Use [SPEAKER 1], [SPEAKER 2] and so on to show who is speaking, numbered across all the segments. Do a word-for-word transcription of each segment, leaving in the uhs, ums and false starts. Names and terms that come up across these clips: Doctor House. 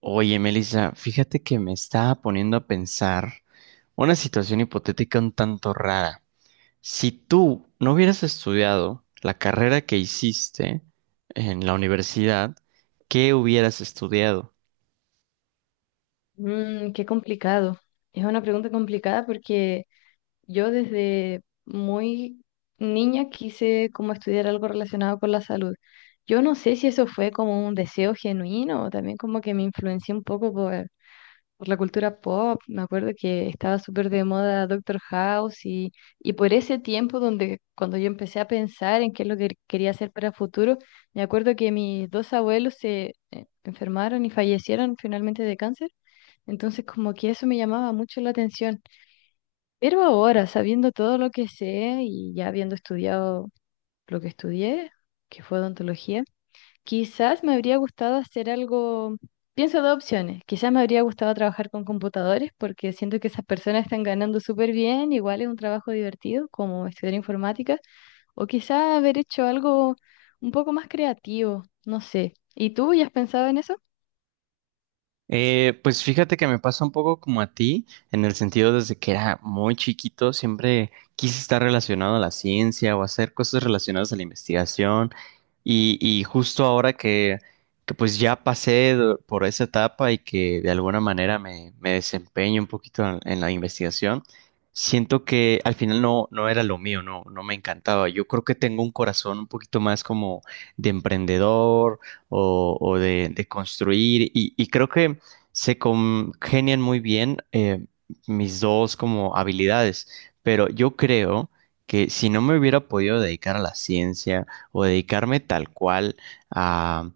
[SPEAKER 1] Oye, Melissa, fíjate que me estaba poniendo a pensar una situación hipotética un tanto rara. Si tú no hubieras estudiado la carrera que hiciste en la universidad, ¿qué hubieras estudiado?
[SPEAKER 2] Mm, qué complicado. Es una pregunta complicada porque yo desde muy niña quise como estudiar algo relacionado con la salud. Yo no sé si eso fue como un deseo genuino o también como que me influencié un poco por, por la cultura pop. Me acuerdo que estaba súper de moda Doctor House y, y por ese tiempo donde cuando yo empecé a pensar en qué es lo que quería hacer para el futuro, me acuerdo que mis dos abuelos se eh, enfermaron y fallecieron finalmente de cáncer. Entonces, como que eso me llamaba mucho la atención. Pero ahora, sabiendo todo lo que sé y ya habiendo estudiado lo que estudié, que fue odontología, quizás me habría gustado hacer algo, pienso dos opciones, quizás me habría gustado trabajar con computadores porque siento que esas personas están ganando súper bien, igual es un trabajo divertido como estudiar informática, o quizás haber hecho algo un poco más creativo, no sé. ¿Y tú ya has pensado en eso?
[SPEAKER 1] Eh, pues fíjate que me pasa un poco como a ti, en el sentido desde que era muy chiquito, siempre quise estar relacionado a la ciencia o hacer cosas relacionadas a la investigación. Y, y justo ahora que, que pues ya pasé do- por esa etapa y que de alguna manera me, me desempeño un poquito en, en la investigación, siento que al final no, no era lo mío, no, no me encantaba. Yo creo que tengo un corazón un poquito más como de emprendedor o, o de, de construir. Y, y creo que se congenian muy bien eh, mis dos como habilidades, pero yo creo que si no me hubiera podido dedicar a la ciencia o dedicarme tal cual a,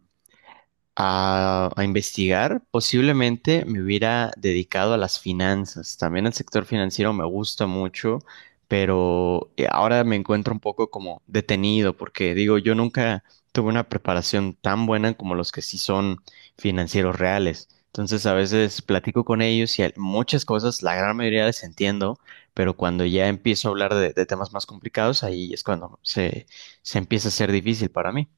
[SPEAKER 1] a, a investigar, posiblemente me hubiera dedicado a las finanzas. También el sector financiero me gusta mucho, pero eh, ahora me encuentro un poco como detenido porque digo, yo nunca tuve una preparación tan buena como los que sí son financieros reales. Entonces a veces platico con ellos y hay muchas cosas, la gran mayoría les entiendo, pero cuando ya empiezo a hablar de, de temas más complicados, ahí es cuando se, se empieza a ser difícil para mí.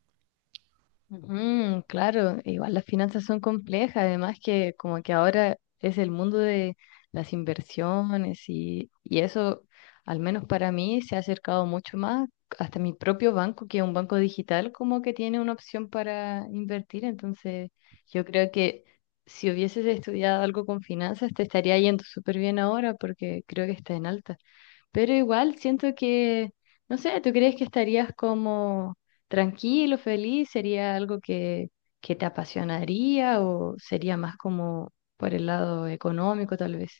[SPEAKER 2] Ujú, claro, igual las finanzas son complejas, además que como que ahora es el mundo de las inversiones y, y eso, al menos para mí, se ha acercado mucho más hasta mi propio banco, que es un banco digital, como que tiene una opción para invertir. Entonces, yo creo que si hubieses estudiado algo con finanzas, te estaría yendo súper bien ahora porque creo que está en alta. Pero igual siento que, no sé, ¿tú crees que estarías como tranquilo, feliz? ¿Sería algo que, que te apasionaría o sería más como por el lado económico tal vez?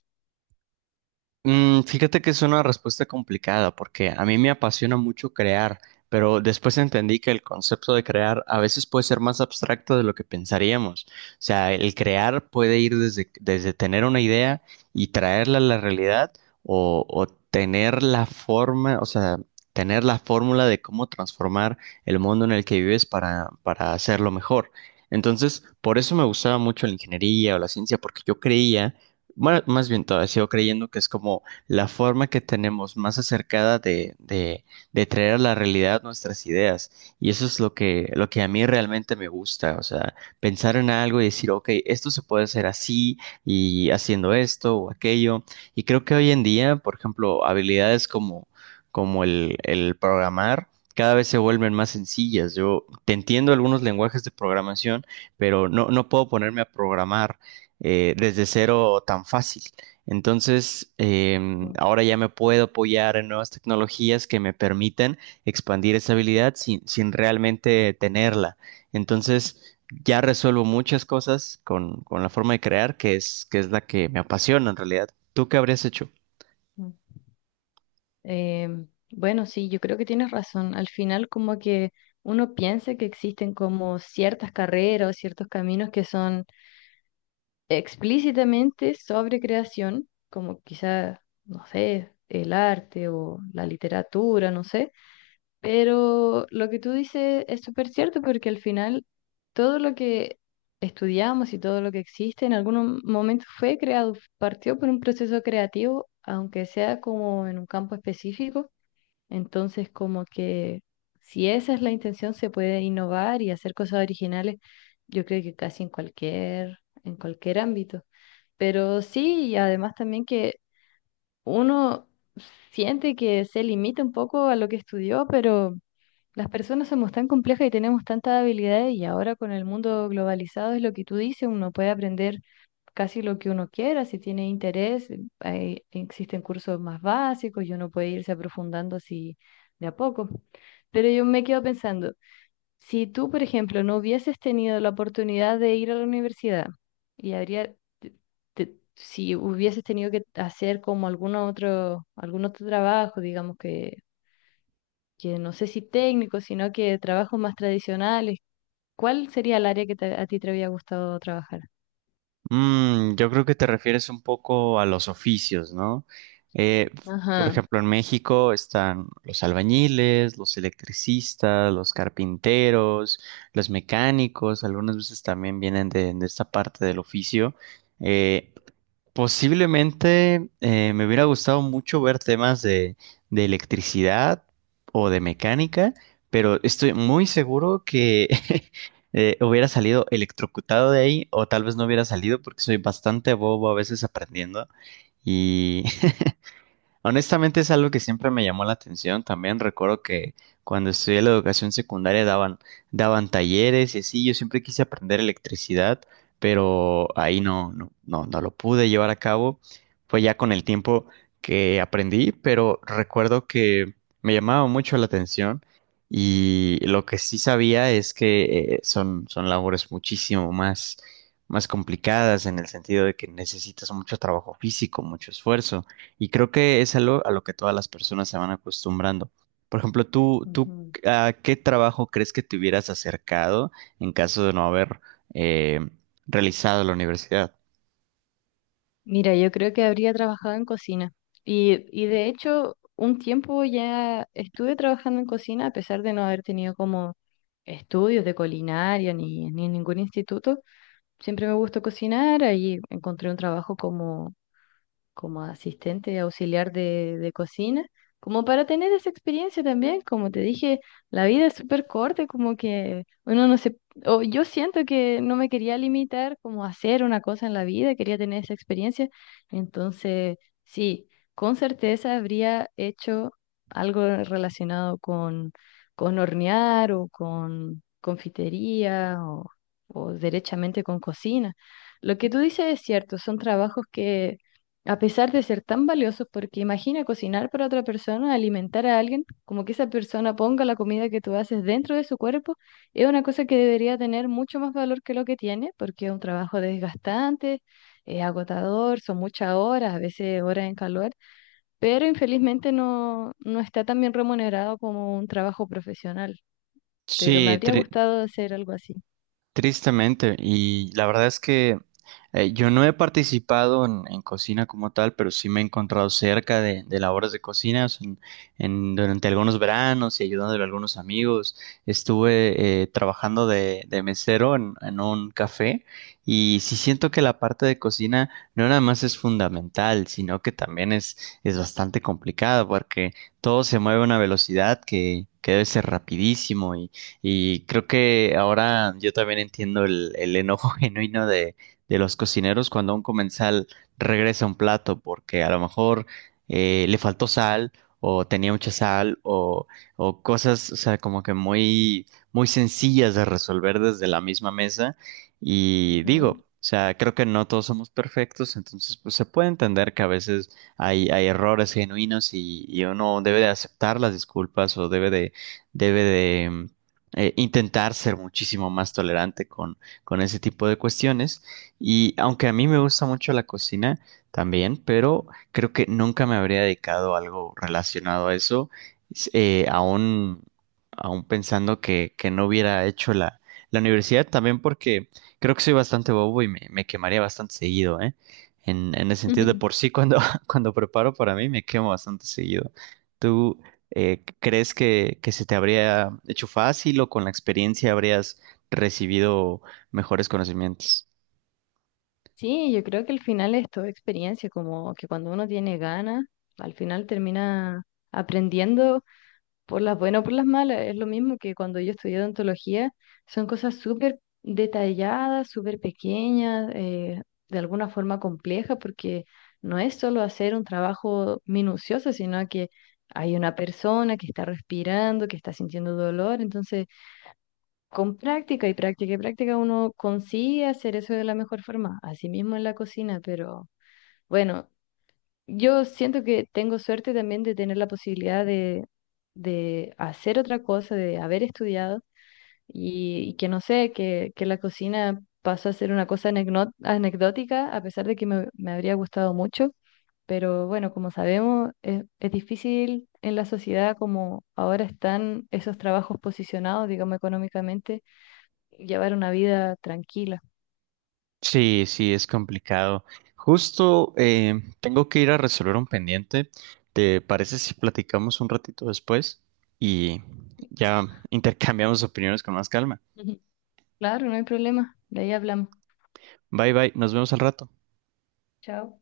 [SPEAKER 1] Mm, fíjate que es una respuesta complicada porque a mí me apasiona mucho crear, pero después entendí que el concepto de crear a veces puede ser más abstracto de lo que pensaríamos. O sea, el crear puede ir desde, desde tener una idea y traerla a la realidad o, o tener la forma, o sea, tener la fórmula de cómo transformar el mundo en el que vives para, para hacerlo mejor. Entonces, por eso me gustaba mucho la ingeniería o la ciencia, porque yo creía bueno, más bien todavía sigo creyendo que es como la forma que tenemos más acercada de, de, de traer a la realidad nuestras ideas. Y eso es lo que, lo que a mí realmente me gusta. O sea, pensar en algo y decir, ok, esto se puede hacer así y haciendo esto o aquello. Y creo que hoy en día, por ejemplo, habilidades como, como el, el programar. Cada vez se vuelven más sencillas. Yo te entiendo algunos lenguajes de programación, pero no, no puedo ponerme a programar eh, desde cero tan fácil. Entonces, em,
[SPEAKER 2] Mm,
[SPEAKER 1] ahora ya me puedo apoyar en nuevas tecnologías que me permiten expandir esa habilidad sin, sin realmente tenerla. Entonces, ya resuelvo muchas cosas con, con la forma de crear, que es, que es la que me apasiona en realidad. ¿Tú qué habrías hecho?
[SPEAKER 2] mm. Em, bueno, sí, yo creo que tienes razón. Al final como que uno piensa que existen como ciertas carreras o ciertos caminos que son explícitamente sobre creación, como quizá, no sé, el arte o la literatura, no sé. Pero lo que tú dices es súper cierto porque al final todo lo que estudiamos y todo lo que existe en algún momento fue creado, partió por un proceso creativo, aunque sea como en un campo específico. Entonces, como que si esa es la intención, se puede innovar y hacer cosas originales, yo creo que casi en cualquier, en cualquier ámbito. Pero sí, y además también que uno siente que se limita un poco a lo que estudió, pero las personas somos tan complejas y tenemos tantas habilidades y ahora con el mundo globalizado es lo que tú dices, uno puede aprender casi lo que uno quiera, si tiene interés, hay- existen cursos más básicos y uno puede irse aprofundando así de a poco. Pero yo me quedo pensando, si tú, por ejemplo, no hubieses tenido la oportunidad de ir a la universidad y habría, te- te- si hubieses tenido que hacer como alguno otro, algún otro trabajo, digamos que que no sé si técnico sino que trabajos más tradicionales. ¿Cuál sería el área que te- a ti te había gustado trabajar?
[SPEAKER 1] Mm, yo creo que te refieres un poco a los oficios, ¿no? Eh, por
[SPEAKER 2] Ajá.
[SPEAKER 1] ejemplo, en México están los albañiles, los electricistas, los carpinteros, los mecánicos, algunas veces también vienen de, de esta parte del oficio. Eh, Posiblemente eh, me hubiera gustado mucho ver temas de, de electricidad o de mecánica, pero estoy muy seguro que eh, hubiera salido electrocutado de ahí o tal vez no hubiera salido porque soy bastante bobo a veces aprendiendo y honestamente es algo que siempre me llamó la atención. También recuerdo que cuando estudié la educación secundaria daban, daban talleres y así. Yo siempre quise aprender electricidad, pero ahí no, no, no, no lo pude llevar a cabo. Fue ya con el tiempo que aprendí, pero recuerdo que me llamaba mucho la atención y lo que sí sabía es que eh, son, son labores muchísimo más, más complicadas en el sentido de que necesitas mucho trabajo físico, mucho esfuerzo. Y creo que es algo a lo que todas las personas se van acostumbrando. Por ejemplo, tú, tú,
[SPEAKER 2] Ujú.
[SPEAKER 1] ¿a qué trabajo crees que te hubieras acercado en caso de no haber eh, realizado la universidad?
[SPEAKER 2] Mira, yo creo que habría trabajado en cocina. Y, y de hecho, un tiempo ya estuve trabajando en cocina, a pesar de no haber tenido como estudios de culinaria ni, ni en ningún instituto. Siempre me gustó cocinar, ahí encontré un trabajo como como asistente auxiliar de, de cocina, como para tener esa experiencia también, como te dije, la vida es súper corta, como que uno no se, o yo siento que no me quería limitar como a hacer una cosa en la vida, quería tener esa experiencia, entonces sí, con certeza habría hecho algo relacionado con, con hornear o con confitería o o derechamente con cocina. Lo que tú dices es cierto, son trabajos que a pesar de ser tan valiosos, porque imagina cocinar para otra persona, alimentar a alguien, como que esa persona ponga la comida que tú haces dentro de su cuerpo, es una cosa que debería tener mucho más valor que lo que tiene, porque es un trabajo desgastante, es agotador, son muchas horas, a veces horas en calor, pero infelizmente no, no está tan bien remunerado como un trabajo profesional, pero me
[SPEAKER 1] Sí,
[SPEAKER 2] habría
[SPEAKER 1] tri-
[SPEAKER 2] gustado hacer algo así.
[SPEAKER 1] Tristemente, y la verdad es que eh, yo no he participado en, en cocina como tal, pero sí me he encontrado cerca de, de labores de cocina o sea, en- en- durante algunos veranos y ayudándole a algunos amigos. Estuve eh, trabajando de, de mesero en, en un café y sí siento que la parte de cocina no nada más es fundamental, sino que también es, es bastante complicada porque todo se mueve a una velocidad que, que debe ser rapidísimo y creo que ahora yo también entiendo el, el enojo genuino de, de los cocineros cuando un comensal regresa un plato porque a lo mejor eh, le faltó sal o tenía mucha sal o, o cosas, o sea, como que muy, muy sencillas de resolver desde la misma mesa. Y digo,
[SPEAKER 2] Ujú.
[SPEAKER 1] o sea, creo que no todos somos perfectos, entonces pues se puede entender que a veces hay, hay errores genuinos y, y uno debe de aceptar las disculpas o debe de, debe de eh, intentar ser muchísimo más tolerante con, con ese tipo de cuestiones. Y aunque a mí me gusta mucho la cocina también, pero creo que nunca me habría dedicado a algo relacionado a eso, s- eh, aún, aún pensando que, que no hubiera hecho la, la universidad, también porque creo que soy bastante bobo y me, me quemaría bastante seguido, ¿eh? En, en el sentido de por sí, cuando, cuando preparo para mí, me quemo bastante seguido. ¿Tú, eh, ¿Crees que, que se te habría hecho fácil o con la experiencia habrías recibido mejores conocimientos?
[SPEAKER 2] Sí, yo creo que al final es toda experiencia, como que cuando uno tiene ganas, al final termina aprendiendo por las buenas o por las malas. Es lo mismo que cuando yo estudié odontología, son cosas súper detalladas, súper pequeñas, eh, de alguna forma complejas, porque no es solo hacer un trabajo minucioso, sino que hay una persona que está respirando, que está sintiendo dolor, entonces con práctica y práctica y práctica uno consigue hacer eso de la mejor forma, así mismo en la cocina, pero bueno, yo siento que tengo suerte también de tener la posibilidad de, de hacer otra cosa, de haber estudiado y, y que no sé, que, que la cocina pasó a ser una cosa anecno- anecdótica, a pesar de que me, me habría gustado mucho, pero bueno, como sabemos, es, es difícil en la sociedad como ahora están esos trabajos posicionados, digamos, económicamente llevar una vida tranquila.
[SPEAKER 1] Sí, sí, es complicado. Justo eh, tengo que ir a resolver un pendiente. ¿Te parece si platicamos un ratito después y ya intercambiamos opiniones con más calma?
[SPEAKER 2] Ujú. Claro, no hay problema. De ahí hablamos.
[SPEAKER 1] Bye bye, nos vemos al rato.
[SPEAKER 2] Chao.